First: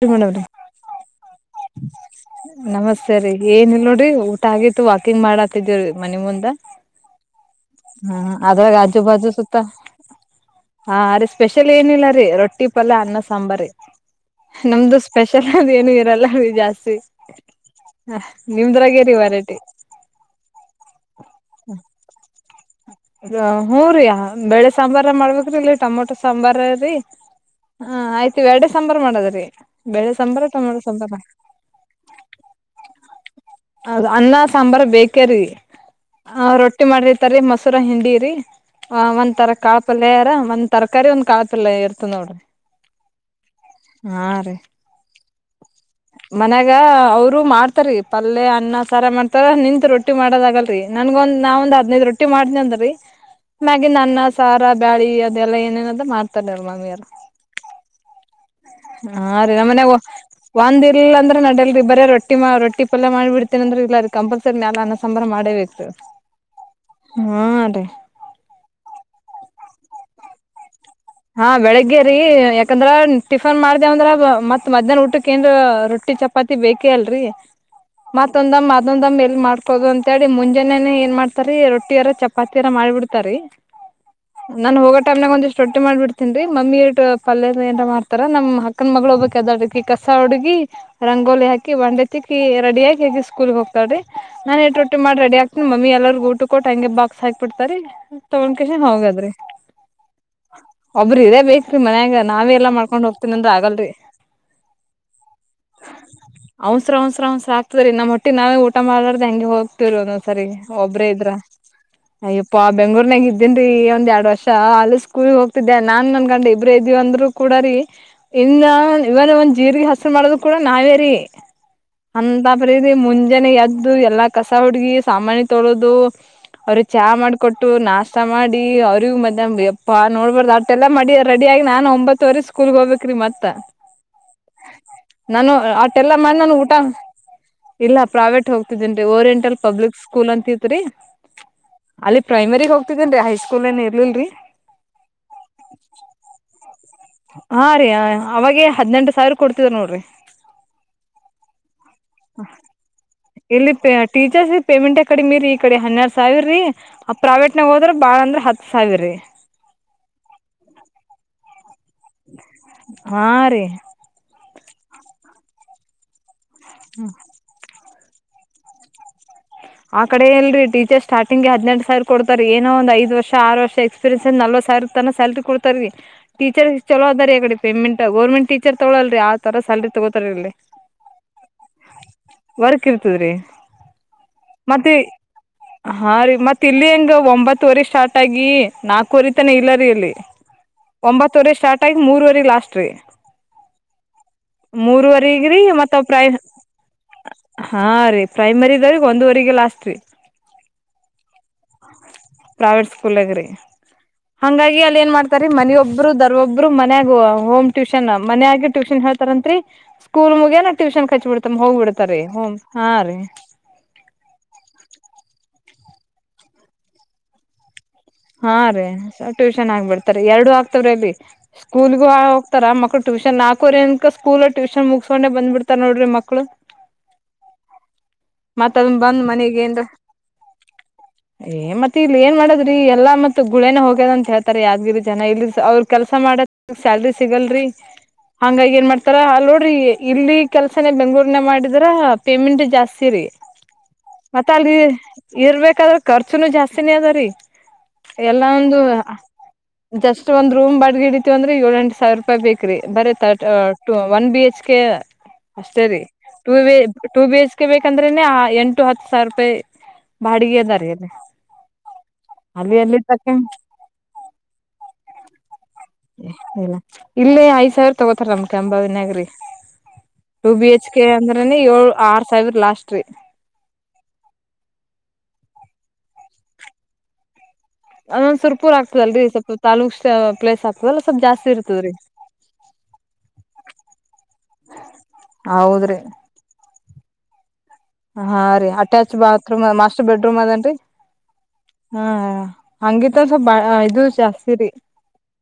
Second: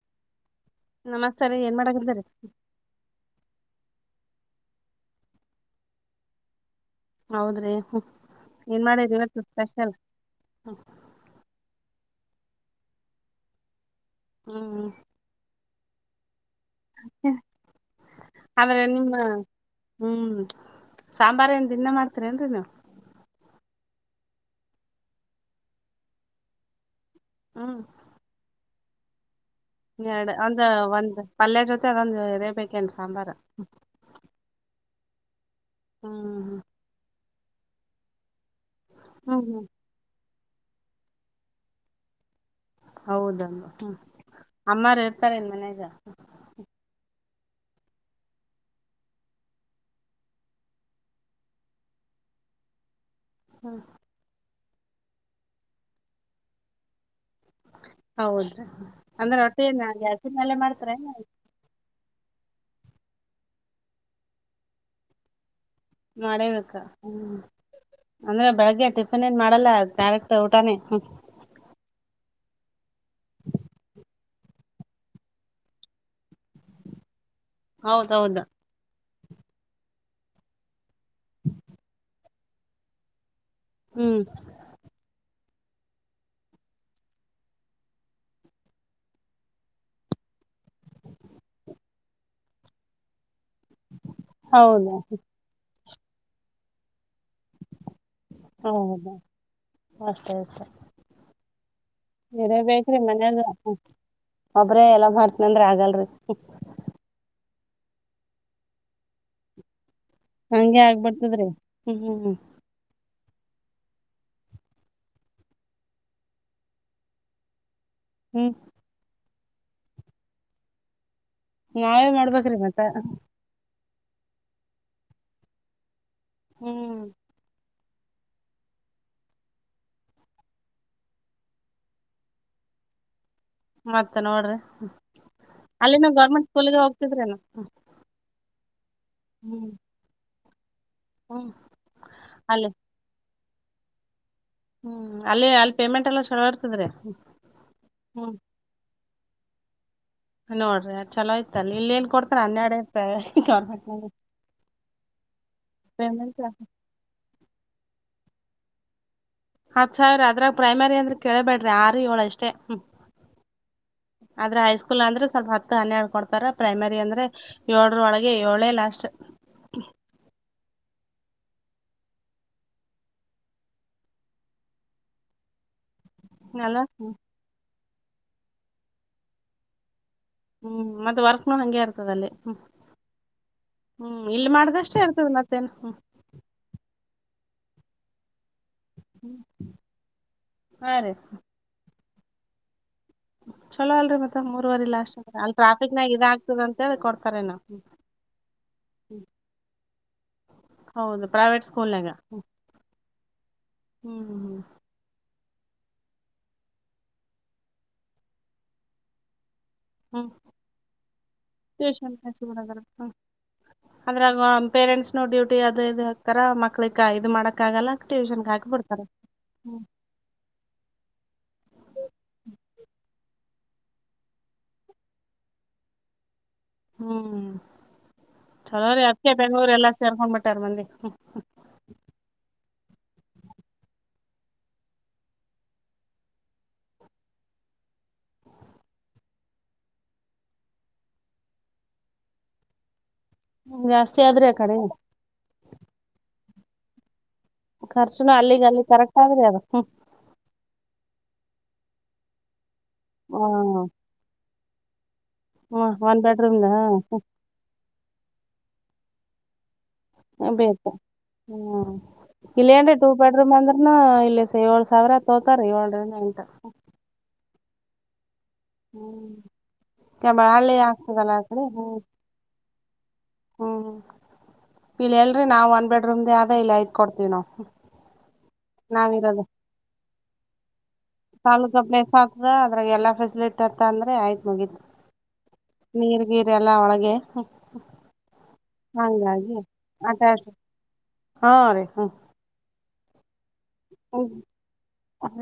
ತಿಡ ರೀ [unintelligible] ನಮಸ್ತೆ ರೀ ಏನ್ ಮಾಡಕದಾರ ಸರಿ ಏನಿಲ್ಲ ನೋಡ್ರಿ ಊಟ ಆಗಿತ್ತು ವಾಕಿಂಗ್ ಮಾಡಾತಿದೀವೀ ಮನನೆ ಮುಂದ ಹೌದ್ರೀ ಹ್ಮ ಅದ್ರಾಗ ಅಜ್ಜು ಬಾಜು ಸುತ್ತ ಹ ಅರ ಸ್ಪೆಷಲ್ ಏನಿಲ್ಲ ರೀ ರೊಟ್ಟಿ ಪಲ್ಲ ಅನ್ನ ಸಾಂಬಾರಿ ಹ್ಮ್ ನಮ್ದು ಸ್ಪೆಷಲ್ ಅದು ಏನು ಇರಲ್ಲ ಜಾಸ್ತಿ ಆದ್ರ ನಿಮ್ಮ ನಿಮ್ದ್ರಗೇರಿ ವೆರೈಟಿ ಹ್ಮ್ ಸಾಂಬಾರ ಏನ್ ದಿನ ಮಾಡ್ತೀರ ನ್ರಿ ನೀವ್ ಹೂ ರೀ ಬೆಳೆ ಸಾಂಬಾರ ಮಾಡ್ಬೇಕೇರೀ ಇಲ್ಲ ಟೊಮೊಟೊ ಸಾಂಬಾರ ರೀ ಹ್ಮ್ ಹಾ ಆಯ್ತ ಎರಡೇ ಸಾಂಬಾರ್ ಮಾಡದ್ರಿ. ಬೇಳೆ ಎರಡೆ ಸಾಂಬಾರ ಒಂದ್ ಟೊಮೊಟೊ ಸಾಂಬಾರ ಒಂದ್ ಪಲ್ಯ ಜೊತೆ ಅದೊಂದು ಇರಾಬೇಕನು ಸಾಂಬಾರ್ ಹೌದು ಅನ್ನ ಸಾಂಬಾರ್ ಬೇಕೆರೀ ಹಾ ಆ ರೊಟ್ಟಿ ಮಾಡ್ರಿತರಿ ಮೊಸೂರ ಹಿಂಡಿರಿ ಆ ಹ್ಮ್ ಒಂತರ ಹ್ಮ್ ಕಾತ್ ಪಲ್ಯರೆ ಒಂದ್ ತರಕಾರಿ ಒಂದ್ ಕಾಳ್ ಪಲ್ಯ ಇರ್ತದ್ ನೋಡ್ರಿ ಹೌದ ಹ್ಮ ಹಾ ರೀ ಅಮ್ಮಾರ್ ಇರ್ತಾರೆ ಇನ್ ಮನ್ಯಗಾ ಮನ್ಯಾಗ ಅವರು ಮಾಡ್ತಾರೀ ಪಲ್ಯ ಅನ್ನ ಸಾರ ಮಾಡ್ತಾರ ನಿಂತ್ ರೊಟ್ಟಿ ಮಾಡೋದಗಲ್ಲರೀ ನನ್ಗ ಒಂದ ನಾ ಒಂದ್ ಹದಿನೈದು ರೊಟ್ಟಿ ಮಾಡ್ದನೀ ಅಂದೀ ಅನ್ನ ಸಾರಾ ಬಳಿ ಅದೆಲ್ಲ ಏನೇನಾದ ಮಾಡ್ತಾರಾರೆಲ್ಲ್ಲ ಮಮ್ಮಿ ಅವ್ರು ಹೌದ ಹಾ ರೀ ನಮ್ಮ ಮನೆಗ ಒಂದ ಇಲ್ಲ ಅಂದ್ರೆ ನಡಲ್ರಿ ಬರೇ ರೋಟಿ ರೊಟ್ಟಿ ರೊಟ್ಟಿ ಪಲ್ಯ ಮಾಡಿ ಬಿಡ್ತೇನ ಅಂದ್ರ ಇಲ್ಲ ಅದಿಕ್ಕೇ ಕಂಪಲ್ಸರಿ ಅನ್ನ ಸಂಬಾರ್ ಮಾಡೇಲೆಬೇಕು ಮಾಡೆಬೇಕು ಅಂದ್ರೆ ಬೆಳಗ್ಗೆ ಟಿಫಿನ್ ಏನು ಮಾಡಲ್ಲ ಡೈರೆಕ್ಟ್ ಊಟಾನೇ ಹಾ ಬೆಳಿಗ್ಗೆ ರೀ ಯಾಕಂದ್ರ ಟಿಫನ್ ಮಾಡ್ದೇವ ಅಂದ್ರ ಮತ್ ಮಧ್ಯಾಹ್ನ ಊಟಕ್ಕೆ ಯಾಕಂದ್ರ ರೊಟ್ಟಿ ಚಪಾತಿ ಬೇಕೇ ಅಲ್ರರಿ ಹೌದೌದು ಮತ್ತೊಂದ ಇನ್ನದೊಂಬೆ ಎಲ್ ಮಾಡ್ಕೋದು ಅಂತೇಳಿ ಮುಂಜಾನನೆ ಏನ್ ಮಾಡ್ತಾರಿ ರೊಟ್ಟಿಯಾರ ಚಪಾತಿಯರ ಮಾಡ್ಬಿಡ್ತಾರಿ ಹ್ಮ್ ನನ್ ಹೋಗ ಟೈಂನಗ ಒಂದಿಷ್ಟು ರೊಟ್ಟಿ ಮಾಡ್ಬಿಡ್ತೀನ್ ರೀ ಮಮ್ಮಿರ ಪಲ್ಯ ಎನ್ನರ ಮಾಡ್ತಾರ ನಮ್ ಅಕ್ಕನ್ ಮಗಳು ಒಬ್ಬಕಿ ಅದಾಳರಿ ಅಡ್ಕಿ ಕಸ ಹುಡುಗಿ ರಂಗೋಲಿ ಹಾಕಿ ಬಂದಿಕ್ಕಿ ರೆಡಿ ಆಗಿ ಆಕಿ ಸ್ಕೂಲ್ಗೆ ಹೋಗ್ತಾಳೆ ನನ್ ಎದ್ದು ಹೌದ ರೊಟ್ಟಿ ಮಾಡಿ ರೆಡಿ ಆಗ್ತನಿ ಮಮ್ಮಿ ಎಲ್ಲಾರ್ಗ ಊಟ ಕೊಟ್ಟ ಹಂಗಗೆ ಬಾಕ್ಸ್ ಹಾಕ್ ಬಿಡ್ತರಿ ತಗೊಂಡಕೇಶನ್ ಹೌದ ಹೋಗಾದ್ರಿ ಅಷ್ಟೇ ಅಷ್ಟೇ ಬೇಕ್ರಿ ಮನ್ಯಾಗ ನಾವೇ ಎಲ್ಲಾ ಇರಬೇಕ್ರಿ ಮಾಡ್ಕೊಂಡ್ ಹೋಗ್ತೀನ ಮನೆಯಗಾ ಅಂದ್ರ ಆಗಲ್ರಿ ಒಬ್ರೇ ಎಲ್ಲಾ ಮಾಡ್ತೀನಿ ಅಂದ್ರೆ ಆಗಲ್ರಿ ಅವಸ್ರ ಅವಂಸ್ರ ಅವಸರ ಆಗ್ತಾದ್ರಿ ನಮ್ಮಟ್ಟ ನಾವ ಊಟ ಮಾಡಲಾರದೇ ಹಾಗೆ ಹೋಗತವೀ ಒಂದೊಂದು ಸತಿ ಸರಿ ಹಂಗೆ ಒಬ್ರೇ ಇದ್ರ ಆಗ್ಬಿಡ್ತದ್ರಿ ಹ್ಮ್ ಹ್ಮ್ ಹ್ಮ್ ಅಯ್ಯಪ್ಪ ಬೆಂಗಳೂರುರ್ನಾಗ ಇದ್ದೀನ್ರಿ ಒಂದ್ ಎರಡ್ ವರ್ಷ ಆಲಸ್ ಸ್ಕೂಲ್ಗೆ ಹೋಗ್ತಿದ್ದೆ ನಾನ್ ನನ್ನ ಗಂಡ ಇಬ್ಬರೇ ಇದೀವಿ ಅಂದರು ಕೂಡ ರೀ ಇ ಹ್ಮ್ ಇವಾಗ ಒಂದ್ ಜೀರ್ರಿಗೆ ಮಾಡದು ಕೂಡ ನಾವೇ ರೀ ನಾವೇ ಅಂತ ಮಾಡ್ಬೇಕ್ರಿ ಮತ್ತ ಪ್ರರೀತಿ ಮುಂಜಾನೆ ಎದ್ದು ಎಲ್ಲಾ ಕಸ ಹುಡುಗಿ ಸಾಮಾನಿ ತೊಳೋದು ಅವ್ರ ಹ್ಮ್ ಚಾ ಮಾಡಿಕೊಟ್ಟಿ ಕೊಟ್ಟಿ ನಷ್ಟ ಮಾಡಿ ಅವ್ರಿಗೆ ಮಧ್ಯಹ್ನ ಹಾ ನೋಡ್ಬಾರ್ದ್ ಅಟ್ಟೆಲ್ಲ ಮಾಡಿ ರೆಡಿ ಆಗಿ ನಾನ್ ಒಂಬತ್ತ್ತುವರೆ ಸ್ಕೂಲ್ಗ್ ಹೋಗ್ಬೇಕ್ರಿ ಮತ್ ಮತ್ತ ನೋಡ್ರಿ ನಾನು ಅಲ್ಲಿನೂ ಆಟೆಲ್ಲಾ ಮಾಡಿ ನಾನು ಊಟ ಗೆ ಹೋಗ್ತಿದ್ರೇನ? ಇಲ್ಲ ಪ್ರಾವೇಟ್ ಹೋಗ ನ್ರಿ ಓರಿಯಂಟಲ್ ಹ್ಮ್ ಪಬ್ಲಿಕ್ ಸ್ಕೂಲ್ ಅಂತತ್ರಿ ಹ್ಮ್ ಅಲ್ಲಿ ಪ್ರೈಮರಿ ಹೋಗ್ ಹಗಂದ್ರೀ ಹೈ ಸ್ಕೂಲ್ ಏನ್ ಇರ್ಲಿರಿ ಹ್ಮ್ ಅಲ್ಲಿ ಅಲ್ಲಿ ಪೇಮೆಂಟ್ ಎಲ್ಲ ಚಲೋ ಇರ್ತದ್ರೀ ಹಾ ರೀ ಅವಾಗ ಹದ್ನೆೆಂಟ ಸಾವಿರ ಕೊಡ್ತಿದ್ರು ನೋಡ್ರಿ ನೋಡ್ರಿ ಚಲೋಆಯ್ತೆ ಅಲ್ಲಿ ಇಲ್ಲಿ ಏನ್ ಕೊಡ್ತ ಇಲ್ಲಿ ಟೀಚರ್ಸ್ ಪೇಮೆಂಟ್ ಕಡಿಮೀ ರೀ ಈ ಕಡೆ ಹನ್ನೆರಡು ಸಾವಿರರೀ ಆ ಪ್ರೈವೇಟ್ನಾಗ ಹೋದ್ರೆ ಬಾಳ ಅಂದ್ರೆ ಹತ್ ಸಾವಿರರಿ ಹತ್ ಸಾವಿರ ಅದ್ರಾಗ ಪ್ರೈಮರಿ ಅಂದ್ರೆ ಕೇಳಬೇಡ್ರಿ ಆರು ಏಳು ಅಷ್ಟೇ ಹಾ ರೀ ಆದ್ರೆ ಹೈಸ್ಕೂಲ್ ಅಂದ್ರೆ ಸ್ವಲ್ಪ ಹತ್ತು ಹನ್ನೆರಡು ಕೊಡ್ತಾರ ಪ್ರೈಮರಿ ಅಂದ್ರೆ ಏಳೋರ ಒಳಗೆ ಏಳೇ ಲಾಸ್ಟ್ ಆ ಕಡೆ ಎಲ್ ರರಿ ಟೀಚರ್ ಸ್ಟಾರ್ಟಿಂಗ್ ಹದ್ ಸಾವರ್ ಕೊತಾರೆ ಏನೋ ಒಂದ ಐದ ವರ್ಷ ಆರು ವರ್ಷ ಎಕ್ಸ್ ಸ ಸಲ್ ಟೀಚರ್ ಅಲಾ ಚಲೋ ಅದಾರಿಡೆ ಪೇಮೆಂ ಗರ್ಮೆಟ್ ಟೀಚರ್ ತಗೊಳಲ್ರಿ ಆ ತರ ಸಲ್ರಿ ತಗೋತಾರರಿ ಹ್ಮ್ ಮತ್ತ ವರ್ಕ್ ಹಂಗೆ ಇರ್ತದ ಅಲ್ಲಿ ಹ್ಮ್ ವರ್ಕ್ ಇರ್ತದ್ರಿ ಹ್ಮ್ ಇಲ್ಲಿ ಮತ್ತೆ ಮಾಡ್ದಷ್ಟೇ ಇರ್ತದ ಮತ್ತೇನ್ ಹ್ಮ ಹಾ ರೀ ಮತ್ತೆ ತಿಲ್ಲಿ ಹಂಗೆ ಒಂಬತ್ತುವರೆ ಸ್ಟಾರ್ಟಾಗಿಿ ನಾಕುವರೆ ತನ ಇಲ್ಲ ರೀ ಇಲ್ಲಿ ಹಾ ರೀ ಒಂಬತ್ತುವರೆ ಸ್ಟಾರ್ಟ್ ಆಯ ಮೂರ್ವರೆ ಲಾಸ್ಟ್ ರೀ [unintelligible] ಚಲೋ ಅಲ್ರಿ ಮತ್ತೆ ಮೂರ್ವರಿ ಲಾಸ್ಟ್ ಅ ಅ ಮೂರವರೆಗ್ರೀ ಮತ್ತ ಟ್ರಾಫಿಕ್ ನಾಗ ಪ್ರೈ ಇದ ಆಗ್ತದ ಅಂತಿ ಕೊಡ್ತಾರೆ ನ ಪ್ರೈಮರಿದವ್ರ ಒಂದುವರೆಗೆ ಲಾಸ್ಟ್ ರೀ ಹೌದು ಪ್ರೈವೇಟ್ ಸ್ಕೂಲ್ನಾಗ ಪ್ರೈವಟ್ ಸ್ಕೂಲ್ಗ್ರಿ ಹ್ಮ್ ಹ್ಮ್ ಹಾಗಿ ಅ ಏನ್ ಮಾಡ್ತಾರಿ ಮನಿಯೊಬ್ರು ದರ್ ಒೊಬ್ರು ಮನ್ಯಾಗ ಹೋಮ್ ಟ್ಯೂಷನ್ ಮನ್ಯಗ ಟ್ಯೂಷನ್ ಹೇಳ್ತಾರಂತ್ರಿ ಹ್ಮ್ ಸ್ಕೂಲ್ ಮುಗ್ಯನ ಟ್ಯೂಷನ್ ಕಚ್ ಬಿಡ್ತ ಹೋಗ್ಬಿಡ್ತ ಟ್ಯೂಷನ್ ರೀ ಹ್ ಹಾ ರೀ ಅಂದ್ರ ಪೇರೆಂಟ್ಸ್ ನ ಡ್ಯೂಟಿ ಅದು ಇದು ಹಾಕ್ತಾರ ಮಕ್ಳಕ್ ಇದು ಮಾಡಕ್ ಆಗಲ್ಲ ಟ್ಯೂಷನ್ಗೆ ಹಾ ಹಾಕಿ ರೀ ಬಿಡ್ತಾರ ಟ್ಯೂಷನ್ ಹ್ಮ್ ಆಗ್ಬಿಡ್ತಾರೆ ಎರಡು ಆಗ್ತವ್ರೆ ಅಲ್ಲಿ ಸ್ಕೂಲ್ಗೂ ಹೋಗತಾರ ಮಕ್ಳು ಟ್ಯೂಷನ್ ನಾಕೂವರೆ ಅನಕ ಸ್ಕೂಲ್ ಟ್ಯೂಷನ್ ಮುಗಸಕೊಂಡ ಬ್ಬ ಬಿಡ್ತಾರ ನೋಡ್ರ ಮಳು ಹ್ಮ್ ಮತ್ ಚಲೋ ಅದನ್ ರೀ ಬಂದ್ ಅದ್ಕ್ಕೆ ಮನಗ ಬೆಂಗ್ಳೂರು ಏನ್ರ ಎಲ್ಲಾ ಸೇರ್ಕೊಂಡ್ಬಿಟ್ಟಾರ್ ಮಂದಿ ಮ ಇಲ್ಲಿ ಏನ್ ಮಾಡದ್ರೀ ಎಲ್ಲಾ ಮತ್ತ ಗುಳೇನ ಹೋಗ್ಯದ ಅಂತ ಹೇಳ್ತಾರೆ ಯಾದ್ಗಿರಿ ಜನ ಇಲ್ಲಿ ಅವ್ರ ಕೆಲಸ ಮಾಡ ಸ್ಯಾಲ್ರಿ ಸಿಗಲ್ರಿ ಹಂಗಾಗಿ ಏನ್ ಮಾಡ್ತಾರ ಅ ನೋಡ್ರಿ ಇಲ್ಲಿ ಕೆಲ್ಸನ ಬೆಂಗ್ಳೂರ್ನ ಮಾಡಿದ್ರ ಪೇಮೆಂಟ್ ಜಾಸ್ತಿ ಸರಿ ಜಾಸ್ತಿ ಆದ್ರಿ ಮತ್ತ ಆ ಕಡೆ ಅಲ್ಲಿ ಇರ್ಬೇಕಾದ್ರೆ ಖರ್ಚುನು ಜಾಸ್ತಿನೇ ಅದ ರೀ ಖರ್ಚುನು ಎಲ್ಲ ಅಲ್ಲಿಗೆ ಒಂದು ಅಲ್ಲಿ ಕರೆಕ್ಟ್ ಆದ್ರಿ ಅದು ಷ್ಟ ಒಂದ್ ರೂಮ್ ಬಡ್ಗಿಡಿತವಿ ಅಂದ್ರೆ ಏಳು ಎಂಟು ಸಾವಿರ ರೂಪಾಯಿ ಬೇಕಿ ಬ್ರೀ ತ ಹ್ಮ್ ಒನ್ ಬಿ ಎಚ್ ಕೆ ಅಷ್ಟೇ ಹ ರರಿ ಒಂದ್ ಬೆಡ್ರೂಮ್ದ ಟ ಟೂ ಬಿ ಎಚ್ ಕೆ ಬೇಕಂದ್ರೆನೆ ಎಂಟು ಹತ್ತು ಸಾವಿರ ರೂಪಾಯಿ ಅಡುಿಗೆದಾರನೆ ಹ್ಮ ಇಲ್ಲ ಏನ್ರ ಟೂ ಬೆಡ್ರೂಮ್ ಅಂದ್ರನು ಇಲ್ಲಿ ಏಳ್ ಏಟ ಸಾವಿರ ತೋತಾರ ಏಳ್ರ ಎಂಟ ಇಲ್ಲೇ ಆಯ್ ಸರ್ ತೋತ ನಮ ಕೆಂಬಾವಿನಗರಿ ಹ್ಮ್ ಬಿ ಬಾಳಿ ಎಚ್ ಕೆ ಆಗ್ತದಲ್ಲ ಆ ಅಂದ್ರ ಕಡೆ ಏ ಹ್ಮ್ ಆರ್ ಸೈಬರ್ ಲಾಸ್ಟ್ ರೀ ಹ್ಮ್ ಇಲ್ಲ ಎಲ್ರರಿ ನಾವ್ ಒಂದ ಬೆಡ್ರೂಮ್ದ ಆದ ಇಲ್ಲ ಐ್ ಕೊಡ್ತೀವ ನ ಅದ ಸುರಪುರ ರ್ಆಗ್ತದಲ್ಲರರಿ ಸ್ವಲ್ ತಾಲುಕ್ ಪ್ಲೇಸ್ ಆಗ್ತದಲ್ಲ ಸ್ವಲ್ಪ ಜಾಸ್ತಿ ತಾಲೂಕ ಇರ್ತದ್ರಿ ಪ್ಲೇಸ್ ಆಗ್ತದ ಅದ್ರಾಗ ಎಲ್ಲ ಫೆಸಿಲಿಟಿ ಆತ್ತ ಅಂದ್ರೆ ಆಯ್ತ್ ಮುಗೀತತ್ ಹೌದ್ರಿ ನೀರ್ ಗೀರೆ ಎಲ್ಲಾ ಒಳಗೆ ಹಾ ರೀ ಅಟ್ಯಾಚ್ ಹಂಗಾಗಿ ಬಾತ್ರೂಮ್ ಅ ಮಾಸ್ಟರ್ ಬೆಡ್ರೂಮ್ ಅಟ್ಯಾಚ್ ಅದೇನ್ರಿ ಹಾ ರೀ ಹ್ಮ್ ಹಂಗಿತ ಸ್ವಲ್ಪ ಬಾ ಇದು ಜಾಸ್ತಿ ರರಿ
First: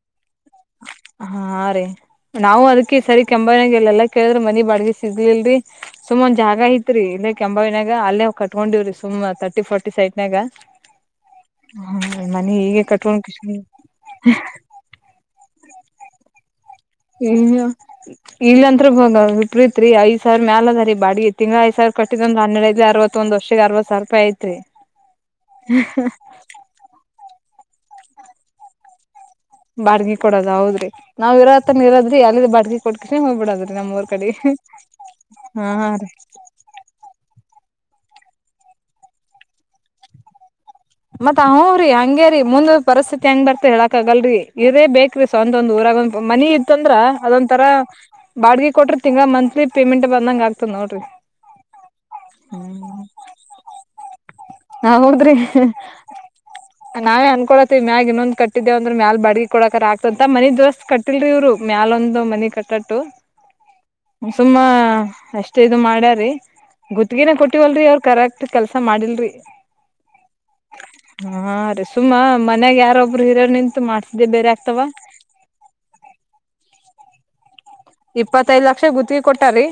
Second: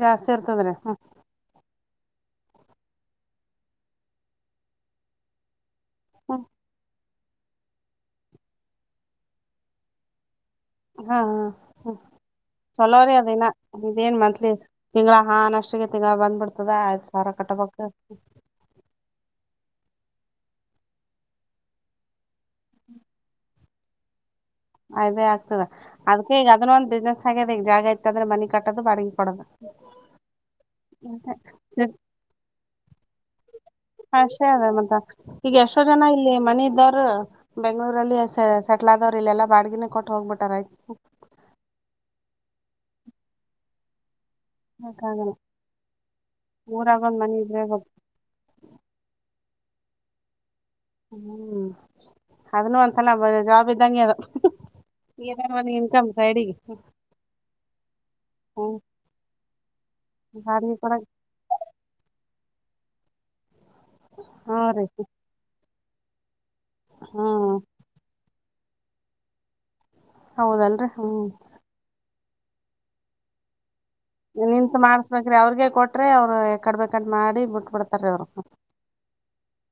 ಜಾಸ್ತಿ ಇರ್ತದ್ರಿ ಹ್ಮ್ ಹಾ ರರಿ ನಾವು ಅದಕ್ಕೆ ಸರಿ ಕೆಂಬನಾಗ ಎಲ್ಲ ಎಲ್ಲಾ ಕೇಳಿದ್ರೆ ಮನಿ ಬಾಗ ಸಿಗ್ಲಿಲ್ರರಿ ಸುಮಾನ್ ಹ್ಮ್ ಜಾಗ ಐತ್ರಿ ಇ ಕೆಂಬವಿನಾಗ ಅಲ್ಲೇ ಕಟ್ಕೊಂಡಿವವ್ರಿ ಸುಮ್ಮ್ ತರ್ಟಿ ಫಾರರ್ಟಿ ಸೈಟ್ನಾಗ ಹಾ ಹಾ ಹ್ಮ ಹ ಮನಿ ಹೀಗೆ ಚಲೋ್ರೆ ಕಟ್ಕೊಂಡ್ ಅದನ ಕಿಶನ್ ಇದೇನ್ ಮತ್ಲಿ ತಿಂಗಳ ಹಾನ್ ಅಷ್ಟಿಗೆ ತಿಂಗಳ ಬಂದ್ಬಿಡ್ತದೆ ಆಯ್ ಸಾವಿರ ಕಟ್ಟಬು ಇಲ್ಲ ಅಂತ್ ಬ ಪ್ರೀತ್ರಿ ಐದ ಸಾವಿರ ಮ್ಯಾಲ ಅದ ರೀ ಬಾಡಿ ಎತ್ತ ತಿಂ ಐ ಸಾವರ ಕಟ್ಟಿದ ಒ ಹೆಡ್ ಅವ ಒಂದ ವರ್ಷ ಅವ ಸಾವಿ ರೂಪಾಯ ಐತ್ರಿ [unintelligible] ಅದೇ ಆಗ್ತದೆ ಅದ್ ಈಗ ಅದನ್ನ ಒಂದ್ ಬಿಸ್ನೆಸ್ ಆಗ್ಯದ ಈಗ ಜಾಗ ಇತ್ತಂದ್ರೆ ಮನಿ ಕಟ್ಟೋದು ಬಡಗಿ ಕೊಡದು ಬಾಗಿ ಕೊಡದ ಹೌದ್ರಿ ನಾವ್ ಇರತ್ತನ ಇರೋದ್ರಿ ಅಲ್ಲಿ ಬಾಡ್ಗ ಕೊಟ್ಕೆ ಹೋಗ್ಬಿಡದ್ರೀ ನಮ್ಮ ಊರ್ ಕಡೆಗೆ ಅಷ್ಟೇ ಹಾ ರೀ ಮನ ಇದ್ದವ್ರ ಬೆಂಗ್ಳೂರಲ್ಲಿ ಸೆಟ್ಲ್ ಆದವ್ರ ಇಲ್ಲ ಎಲ್ಲಾ ಬಾಡಗಿನ ಕೊಟ್ಟು ಹೋಗ್ಬಿಟ್ಟಾರ ಆಯ್ತು ಮತ್ತತ್ ಹ್ ರರಿ ಹಂಗೇರಿ ಮುಂದ ಪರಿಸ್ಥಿತಿ ಹೆಂಗ್ ಬರ್ತ ಹೇಳಕ್ ಆಗಲ್ರರಿ ಇರೇ ಬೇಕ್ರೀ ಬೇಕಾಗಲ್ಲ ಸ್ ಒಂತೊಂದ್ ಊರಾಗ ಒಂದ ಮನಿ ಇತ್ತಂದ್ರ ಊರಾಗ ಒಂದ್ ಮನಿ ಇದ್ರೆ ಅದೊಂತರಾ ಬೇಕು ಬಾಡಿಗೆ ಕೊಟ್ಟ್ರೆ ತಿಂಗಾ ಮಂತ್ಲಿ ಪೇಮೆಂಟ್ ಬಂದಂಗಗೆ ಆಗ್ತಿ ಹ್ಮ್ ಅದನ್ನು ಅಂತ ನ ಜಾಬ್ ಇದ್ದಂಗೆ ಅದು ಹ ಹೌದ್ರಿ ಇನ್ಕಮ್ ಸೈಡ್ ಗೆ ನಾವೇ ಅನ್ಕೊಳತಿವಿ ಮ್ಯಾಗ ಇನ್ನೊಂದ ಕಟ್ಟಿದ್ದೆ ಹ್ಮ್ ಅಂದ್ರ ಮ್ಯಾಲ ಬಡಗಿ ಕೊಡಕರ ಆಗ್ತಂತ ಮನಿ ಬಾಡಿಗೆ ದೋಸ್ ಕೊಡಕ್ ಕಿಲ್ರಿ ಇ್ರು ಮ್ಯಾಲೊಂದು ಮನಿ ಕಟ್ಟಟ್ಟು ಸುಮ್ಮ ಹ್ಞೂ ರೀ ಎಷ್ಟ ಇ ಮಾಡ್ಯಾರಿ ಗತ್ಗಿನ ಹ್ಮ್ ಕೊಟ್ಟಿವಲ್ರಿ ಅವ್ರರು ಕರಕ್ತ ಕೆಲ್ಸಾ ಮಾಡಿಲ್ರಿ ಹೌದಲ್ರಿ ಹ್ಮ ಹಾ ರೀ ಸುಮ್ಮಾ ಮನ್ಯಾಗ ಯಾರೊಬ್ರು ಹಿರೋ ನಿಂತು ಮಾಡ್ತ ನಿಂತು ಮಾಡ್ಸ್ಬೇಕ್ರೀ ಅವ್ರಿಗೆಗೆ ಕೊಟ್ರೆ ಅವ್ರು ಎಕಡ್ ಬೇಕಡ್ ಮಾಡಿ ಬಿಟ್ಬಿಡ್ತಾರೆ ಇಪ್ಪತ್ತೈ ಲಕ್ಷ ಗುತ್ತಿಗೆ ಕೊಟ್ಟಾರೀ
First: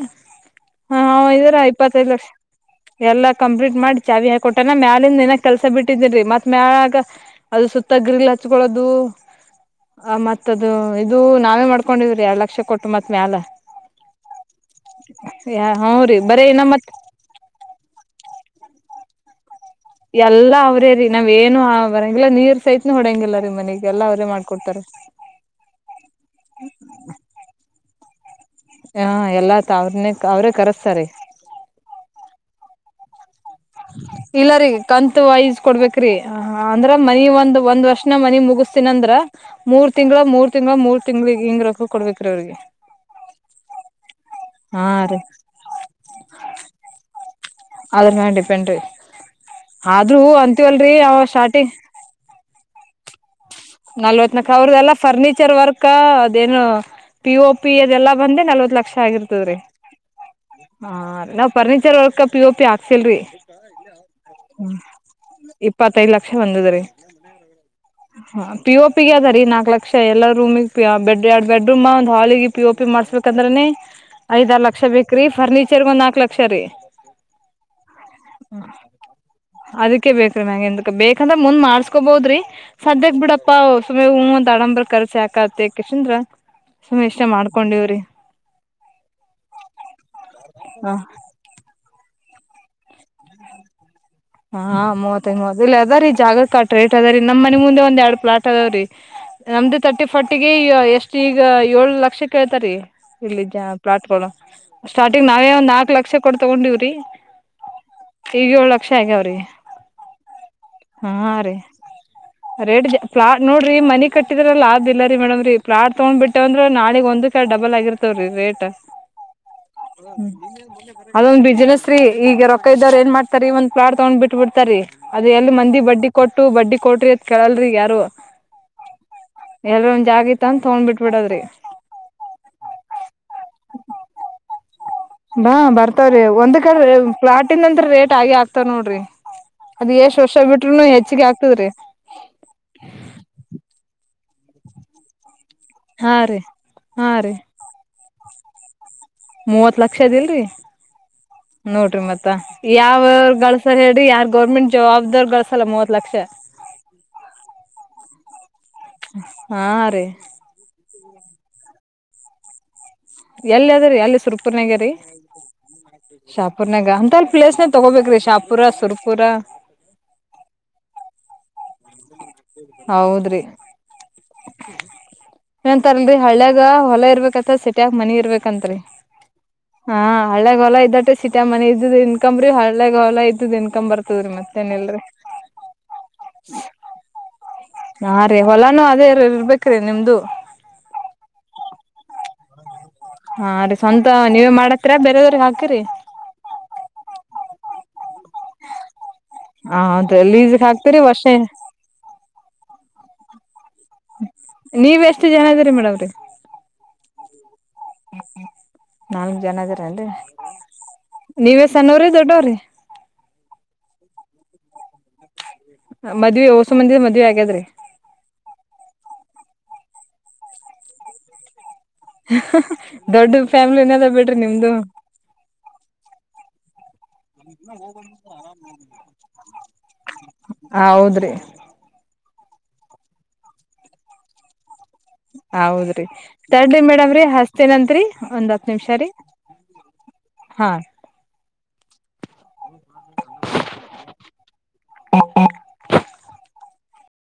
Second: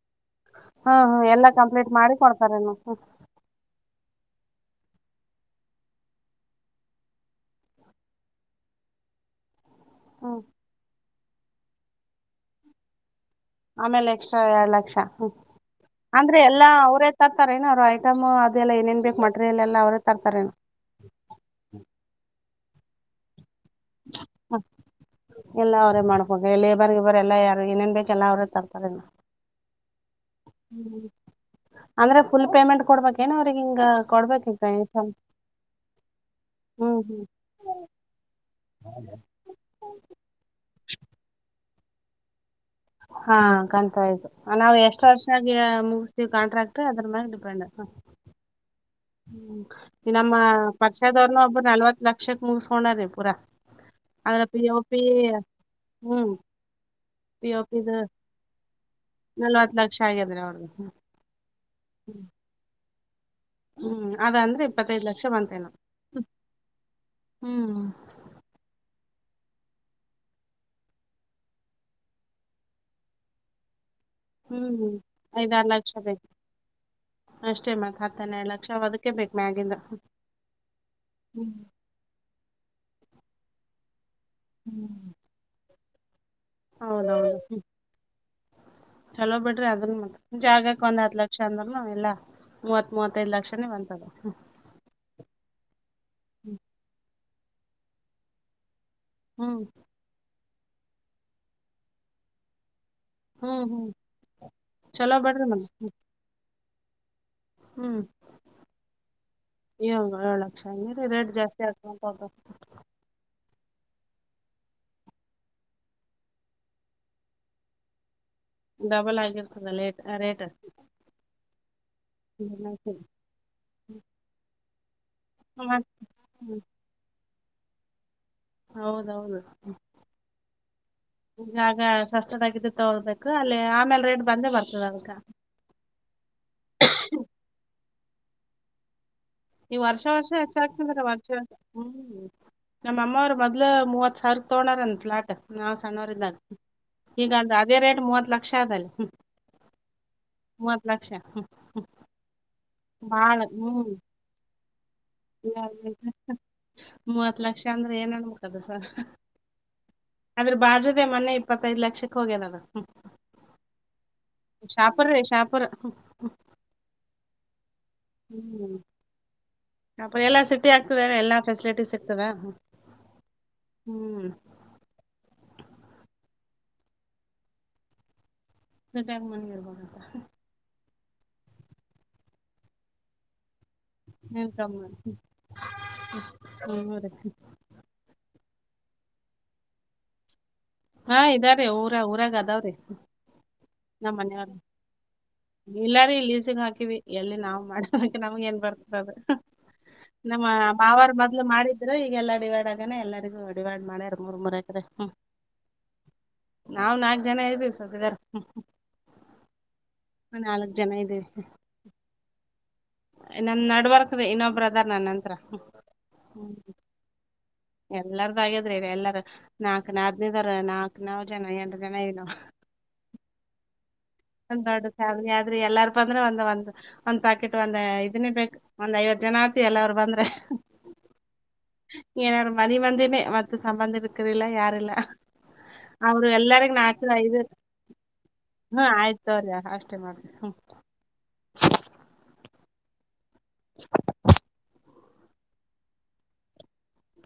ಹಾ ಹಾ ಎಲ್ಲಾ ಕಂಪ್ಲೀಟ್ ಮಾಡಿ ಕೊಡ್ತಾರೆ ನ ಎಲ್ಲಾ ಕಂಪ್ಲೀಟ್ ಮಾಡಿ ಚಾವಿ ಹಾಕಿ ಕೊಟ್ಟನ ಮ್ಯಾಲಿಂದ ನಕ್ ಕೆಲ್ಸ ಬಿಟ್ಟಿದಿರಿ ಮತ್ ಮ್ಯಾಲಾಗ ಅದು ಸುತ್ತ ಗ್ರಲ್ ಹಚ್ಕೊಳ್ಳೋದು ಆ ಹ್ಮ್ ಮತ್ತದು ಇದು ನಾವೇ ಮಾಡ್ಕೊಂಡಿದ್ರಿ ಎರ್ ಲಕ್ಷ ಕೊಟ್ಟು ಮತ್ ಮ್ಯಾಲ ಆಮೇಲೆ ಎಕ್ಸ್ಟ್ರಾ ಎರಡ್ ಲಕ್ಷ ಹ್ಮ ರೀ ಅಂದ್ರೆ ಬರೇ ಇನ್ನ ಎಲ್ಲಾ ಮತ್ ಅವ್ರ ತತ್ತತಾರೆಏನ ಅವ್ ಐಟಮ ಅದೆಲ್ಲ ಏೇನ್ ಬೇಕ ಮಟೀರಿಯಲ್ ಎಲ್ಲ ಅವ್ರ ಎಲ್ಲ ಅವ್ರೇ ರೀ ನಾವ್ ಏನು ಬರಂಗಿಲ್ಲ ನೀರ್ ಸೈತನ ಹೊಡಂಗಿಲ್ಲ ರೀ ಮನಗೆ ಎಲ್ಲ ಅವರೇ ಮಾಡ್ಕೊಡ್ತಾರೆ ಎಲ್ಲ ಅವರ ಮಾಡ್ಬೇಕ ಲೇಬರ್ಗೆ ಇಬರ್ ಎಲ್ಲ ಯಾರು ಏನೇನ್ ಬೇಕ ಎಲ್ಲ ಅವರೇ ತರ ಹಾ ಎಲ್ಲ ತ ಅವ್ರನೆೇ ಹ್ಮ ಅಂದ್ರೆ ಫುಲ್ ಪೇಮೆಂಟ್ ಕೊಡ್ಬೇಕೇನ ಅವ್ರಿಗೆ ಹಿಂಗ ಕೊಡ್ಬೇಕ ಇಲ್ಲ ಈಗ ರೀ ಇನ್ಕಮ್? ಕಂತ ವಾಯಜ ಕೊಡ್ಬೇಕ್ರೀ ಅಂದ್ರ ಹ್ಮ್ ಹ್ಮ್ ಮನಿ ಒಂದ್ ಒಂದ್ ವರ್ಷನ ಮನಿ ಮುಗಿಸಸ್ತನ ಅಂದ್ರ ಮೂರ್ ತಿಂಗಳ ಮೂರ್ ತಿಂಗಗಳಳ ಮೂರ್ ತಿಂಗ್ಳಿಗೆ ಹಿಂಗ ರೊಕ್ಕ ಕೊಡ್ಬೇಕ ರೀ ಅವ್ರಿಗೆ ಹಾ ಕಂತಾಯ್ತು ನಾವವು ಹಾ ಎಷ್ಟ್ ರೀ ವರ್ಷ ಆಗ ಮುಗಿಸತಿೀವಿ ಕಾಂಟ್ರಾಕ್ಟ್ ಅದ್ರ ಮ್ಯೆ ಡಿಪೆಂಡ್ ಡಿಪೆಂಡ ರ ಹ್ಮ ಈ ನಮ್ಮ ಅವ ಪರ್ಷದವ್ರನು ಒಬ್ಬರು ಸ್ಟಾರ್ಟಿಂಗ್ ನಲ್ವತ್ ಲಕ್ಷಕ್ ಮುಗಿಸಕೊಂಡಾರ್ರೀ ಪೂರಾ ನಲ್ವತ್ ಅಂದ್ರ ನಕ ಪಿ ಒ ಅವ್ರದಲ್ಲ ಪಿ ಫರ್ನಿಚರ್ ವರ್ಕ್ ಹ್ಮ್ ಅದೇನು ಪಿ ಒ ಪಿ ಅದೆಲ್ಲಾ ಬಂದ ನಲ್ವತ್ ಲಕ್ಷ ಆಗಿರ್ತದ್ರೀ ನಲ್ವತ್ ಲಕ್ಷ ಆಗ್ಯದ್ರಿ ಅವ್ರ್ದ furniture work P O P ಹಾಕ್ಸಲ್ ರರಿ ಹ್ಮ್ ಅದ ಅಂದ್ರೆ ಇಪ್ಪತ್ತೈದ್ ಲಕ್ಷ ಬಂತೆೇ ನ ಇಪ್ಪತ್ತೈದ್ ಲಕ್ಷ ಬಂದದ್ರಿ ಹ್ಮ್ ಹಾ ಪಿ ಒ ಪಿ ಅದ ರೀ ನಾಲ್ಕ್ ಲಕ್ಷ ಎಲ್ಲಾ ರೂಮಿಗೆ ಬೆಡ್ ಎರಡ್ ಬೆಡ್ರೂಮ್ ಒಂದು ಹಾಲಿಗೆ ಪಿ ಓ ಪಿ ಮಾಡ್ಸ್ಬೇಕಂದ್ರನನೆ ಹ [unintelligible] ಐದ್ ಅರ ಲಕ್ಷ ಬೇಕ ರೀ ಫರ್ನಿಚರ್ಗ ಒಂದ ನಾಲ್ಕಕ್ ಲಕ್ಷ ರೀ ಅಷ್ಟೇ ಮತ್ತ್ ಹತ್ತ್ ಹನ್ನೆರಡ್ ಲಕ್ಷ ಅದಕ್ಕೆ ಬೇಕ್ ಮ್ಯಾಗಿಂದ. ಅದಕ್ಕೆ ಬೇಕ್ರೀ ಮ್ಯ ಎಂತ ಬೇಕಂದ್ರೆ ಹ್ಮ್ ಮುಂದ್ ಮಾಡ್ಸ ಹಕೋಬೋದ್ರಿ ಸದ್ಯಕ್ ಬಿಡಪ್ಪಾ ಸುಮ್ ಹೂವ ಒ್ ಆಡಂಬರ್ ಹ್ಮ್ ಕರ್ಸಿ ಹಾಕತ್ತ ಯಕಶಂದ್ರ ಹೌದೌದು ಹ್ಮ ಚಲೋ ಬಿಡ್ರಿ ಅದನ್ ಮತ್ತ ಜಾಗಕ್ ಒಂದ್ ಹ ಲಕ್ಷ ಲಕ್ಷ ಅಂದ್ರ ನಾವ ಎಲ್ಲ ಮೂವತ್ ಮೂವತ್ತೈದ ಲಕ್ಷನೇ ಬಂತದೆ ಹಾ ಮೂವತ್ತೈಂಗ ಮೂವತ್ತ ಅದ ರೀ ಜಾಗ ಹ್ಮ್ ಕಾಟ ರೇಟ್ ಅದ ರೀ ನಮ್ಮ ಮನೆ ಮುಂದೆಂದ್ ಎಡರ ಫ್ಲಾಟ್ ಅದಾವ ರೀ ಹ್ಮ್ ನಮ್ದು ತರ್ಟಿ ಫಾರರ್ಟಿಗೆ ಎಷ್ಟು ಈಗ ಏಳ ಲಕ್ಷ ಕೇಳ್ತಾರಿ ಇಲ್ಲಿ ಹ್ಮ್ ಪ್ಲಾಟ್ಗಳು ಚಲೋ ಸ್ಟಾರ್ಟಿಂಗ್ ಬಿಡ್ರಿ ನಾವೇ ಮತ್ ಒಂದ್ ನಾಕ್ ಲಕ್ಷ ಕೊಟ ತಗೊಂಡಿವ್ರಿ ಈಗ ಒಳ ಏಳು ಲಕ್ಷ ಅಂಗಿ ರೀ ರೇಟ್ ಜಾಸ್ತಿ ಆಗ್ತಂತ ಹ ಪ್ಲಾಟರ ನೋಡ್ರಿ ಮನಿ ಕಟ್ಟಿದ್ರಲ್ಲ ಲಾಸ್ ಇಲ್ಲರೀ ಮೇಡಮ್ ರೀಫ್ಲಾಟ್ ತಗೊಂಡ್ ಬಿಟ್ಟೆ ಅದ್ರ ನಾಳ ಒಂದು ಕ ಡಬಲ್ ಆಗಿರ್ತವ ರೀ ರೇಟ್ ಡಬಲ್ ಆಗಿರ್ತದ ಲೇಟ್ ರೇಟ್ ಅದೊಂದ ಬಿಸಿನೆಸ್ ರೀ ಈಗ ರೊಕ್ಕ ಇದ್ದಾರ ಏನ್ ಮಾಡ್ ಒಂದ ಪ್ಲಾಟ್ ತಗೊಂಡ್ ಬಿಟ್ಟ ಬಿಡ್ತರಿ ಅದು ಎಲ್ಲಿ ಮಂದಿ ಬಡ್ಡಿ ಕೊಟ್ಟ ಬಡ್ಡಿ ಕೊಟ್ರಿ ಅತ್ ಕಳಲ್ರಿ ಯಾರು ಹೌದೌದು ಎಲ್ ಒಂದ ಜ ಆಗತ್ತ ಅಂತ ತಗೊಂಡ್ ಬಿಟ್ಬಿಡಲ್ ಈಗ ಸಸ್ತದಾಗಿದ್ದ ತಗೋಳ್ಬೇಕು ಅಲ್ಲಿ ಆಮೇಲೆ ರೇಟ್ ಬಂದೇ ಬರ್ತದ ಅದಕ ಬಾ ಬರ್ತಾವ್ರೀ ಒಂದ್ ಕಡೆ ಪ್ಲಾಟನ್ ಅಂದ್ರ ರೇಟ್ ಆಗಿ ಆಾಕ್ತಾವ ನೋಡ್ರಿ ನೀವು ಅದ್ ವರ್ಷ ಎಷ್ಟ್ ವರ್ಷ ಬಿಟ್ರುನು ಹೆಚ್ಚಾಗ್ತಂದ್ರ ಹೆಚ್ಚಿಗೆ ವರ್ಷ ಆಗ್ತದ್ರಿ ಹ್ಮ್ ನಮ್ಮಮ್ಮವ್ರ ಮೊದ್ಲು ಮೂವತ್ ಸಾವರ ತಗೊಂಡಾರ ಅಂದ ಫ್ಲಾಟ್ ನಾವ್ ಹಾ ರೀ ಸಣ್ಣವರಿಂದಾಕ್ ಹಾ ರೀ ಈಗಂದ ಇದೇ ರೇಟ್ ಮೂವತ್ ಲಕ್ಷ ಅದೀಗ ಮೂವತ್ ಲಕ್ಷ ಅದಿಲ್ರರಿ ನೋಡ್ರಿ ಮತ್ತ ಯಾವರು ಬಾಳ ಗಳಸಲ್ಲ ಹ್ಮ್ ಹೇಳಿ ಯಾರ್ ಗೌರ್ಮೆಂಟ್ ಜಾಬ್ದವರ್ ಗಳಸಲ್ಲ ಮೂವತ್ ಲಕ್ಷ ಮೂವತ್ ಲಕ್ಷ ಅಂದ್ರೆ ಏನ್ ಅನ್ಬೇಕದಸ ಹಾ ರೀ ಅದೇ ಬಾಜು ಮನೆ ಇಪ್ಪತ್ತೈದ್ ಲಕ್ಷಕ್ಕ ಹೋಗ್ಯನ ಅದು ಎಲ್ಲಿ ಅದ್ರೀ ಎಲ್ಲಿ ಸುರ್ಪುರ್ನಾಗ ರೀ ಶಾಪ ಹುರ್ನಗ ಅಂತ ಅಲ್ಲಿ ಪ್ಲೇಸ ತಗೋಬೇಕ ರೀ ಶಾಪುರ ಸುರ್ಪುರ ಅಪ್ರ ಎಲ್ಲಾ ಸಿಟಿ ಆಗ್ತದೆ ಎಲ್ಲಾ ಫೆಸಿಲಿಟೀಸ್ ಸಿಗ್ತದ ಹ್ಮ್ ಅಳ್ಯಾಗ ವಲಯ ಇರಬೇಕಂತ ಸಿಟ್ಯಾಗ ಮನಿ ಇರಬೇಕು ಅಂತರೀ ಸಿಟಿಯಾಗ ಮನಿ ಇರ್ಬೇಕ ಹಾ ಅಂತ ಹಳ್ಳೇಗ್ ಹೊಲ ಇದ್ದಟೆ ಸಿಟಾ ಮನೆ ಇದ್ದ್ದ ಇನ್ಕಂಬ್ರಿ ಹಳ್ಳೆಗ್ ಹೊಲಾ ಇದ್ದುನ್ಕ ಇನ್ಕಮ್ ಬರ್ತದ್ರೀ ಮತ್ತೇನಲ್ರಿ ಹವ ರ ನಾ ರೀ ಹೊಲಾನು ಅದೇ ಇರ್ಬೇಕ್ರೀ ನಿಮ್ದು ಹಾ ಇದಾರೆ ಊರ ಊರಾಗ ಅದಾವ್ರೀ ಹಾ ರೀ ಸ್ವಂತ ನಮ್ಮ ನೀವೇ ಮನೆಯವರು ಮಾಡತ್ರ ಬೇರೆದವ್ರಿಗೆ ನೀ ಹಾಕಿರಿ ಎಲ್ಲಾರೂ ಲೀಜಿಗೆ ಹಾಕಿವವಿ ಎಲ್ಲಿ ನಾವು ಮಾಡದಕ್ಕೆ ನಮಗೆ ಏನ್ ಬರ್ತದದು ಹ ಹೌದ್ರಿ ನಮ್ಮ ಲೀಸ್ಗ್ ಹಾಕ್ತಿರಿ ಮಾಾವಾರ ವರ್ಷ ಮದ್ಲು ಮಾಡಿದ ಇದ ಈಗಲ್ಲ ಡಿವೈಡ್ ಆಗನೆ ಎಲ್ಲರಿಗೂ ಡಿವೇ ಡ್ ಮಾಡ್ಯಾರ ಮೂರ್ ಮೂರ ಎಕರೆ ಜರಿ ಮೇಡಮ್ರೀ ನಾವ್ ನಾಲ್ಕ್ ಜನ ಇದ್ ನಾಲ್ಕ್ ಜನ ಅದ್ರನ್ರಿ ನಾಲ್ಕ್ ಜನಾ ಇದೀವಿ ನೀವೇ ಸ್ಣವ್ರಿ ದೊಡ್ಡವ್ರಿ ನಮ್ ನಡ್ವರ್ಕ್ದೆ ಇನ್ನೊ ಬ್ರದರ್ ನನ್ನಂತ್ರ ಮದ್ವೆೆ ಹೊಸ ಮಂದಿ ಮದವಿ ಆಗ್ಯಾದ್ರಿ ಎಲ್ಲಾರದು ಆಗ್ಯಾದ್ರಿ ಎಲ್ಲಾರ ನಾಕ್ನ ಆದ್ನದಾರ ನಾಕ್ ನಾವ್ ಜನ ಏನ್ ದೊಡ್ಡ ಫ್ಯಾಮಿಲಿನದ ಬಿಟ್ಟ ಒಂದ್ ದೊಡ್ಡ ಫ್ಯಾಮಿಲಿ ಆದ್ರಿ ಎಲ್ಲಾರ್ ಬಂದ್ರೆ ಒಂದ್ ಒಂದ್ ಒಂದ್ ಪ್ಯಾಕೆಟ್ ಒಂದ್ ಇದನ ಬೇಕು ಒಂದ್ ಐವತ್ತು ಜನ ಆತಿ ಎಲ್ಲ ಅವರು ಬಂದ್ರೆ ಹೌದ್ರಿ ಏನಾರು ಮನೀ ಮಂದಿನೇ ಮತ್ತ ಸಂಬಂಧಿಕರಿಲ್ಲ ಯಾರಿಲ್ಲ ಹೌದ್ರಿ ತಡ್ ಮೇಡಮ್ರರಿ ಐದು ಹಸ್ ಏನತ್ರಿ ಒಂದ್ ಹತ್ ನಿಮಿಷ ರೀ ಸರಿ ಅಷ್ಟೇ ಮಾಡ ಹ್ಮ ಹಾ [inaudible] ಹ್ಮ ಹ್ಮ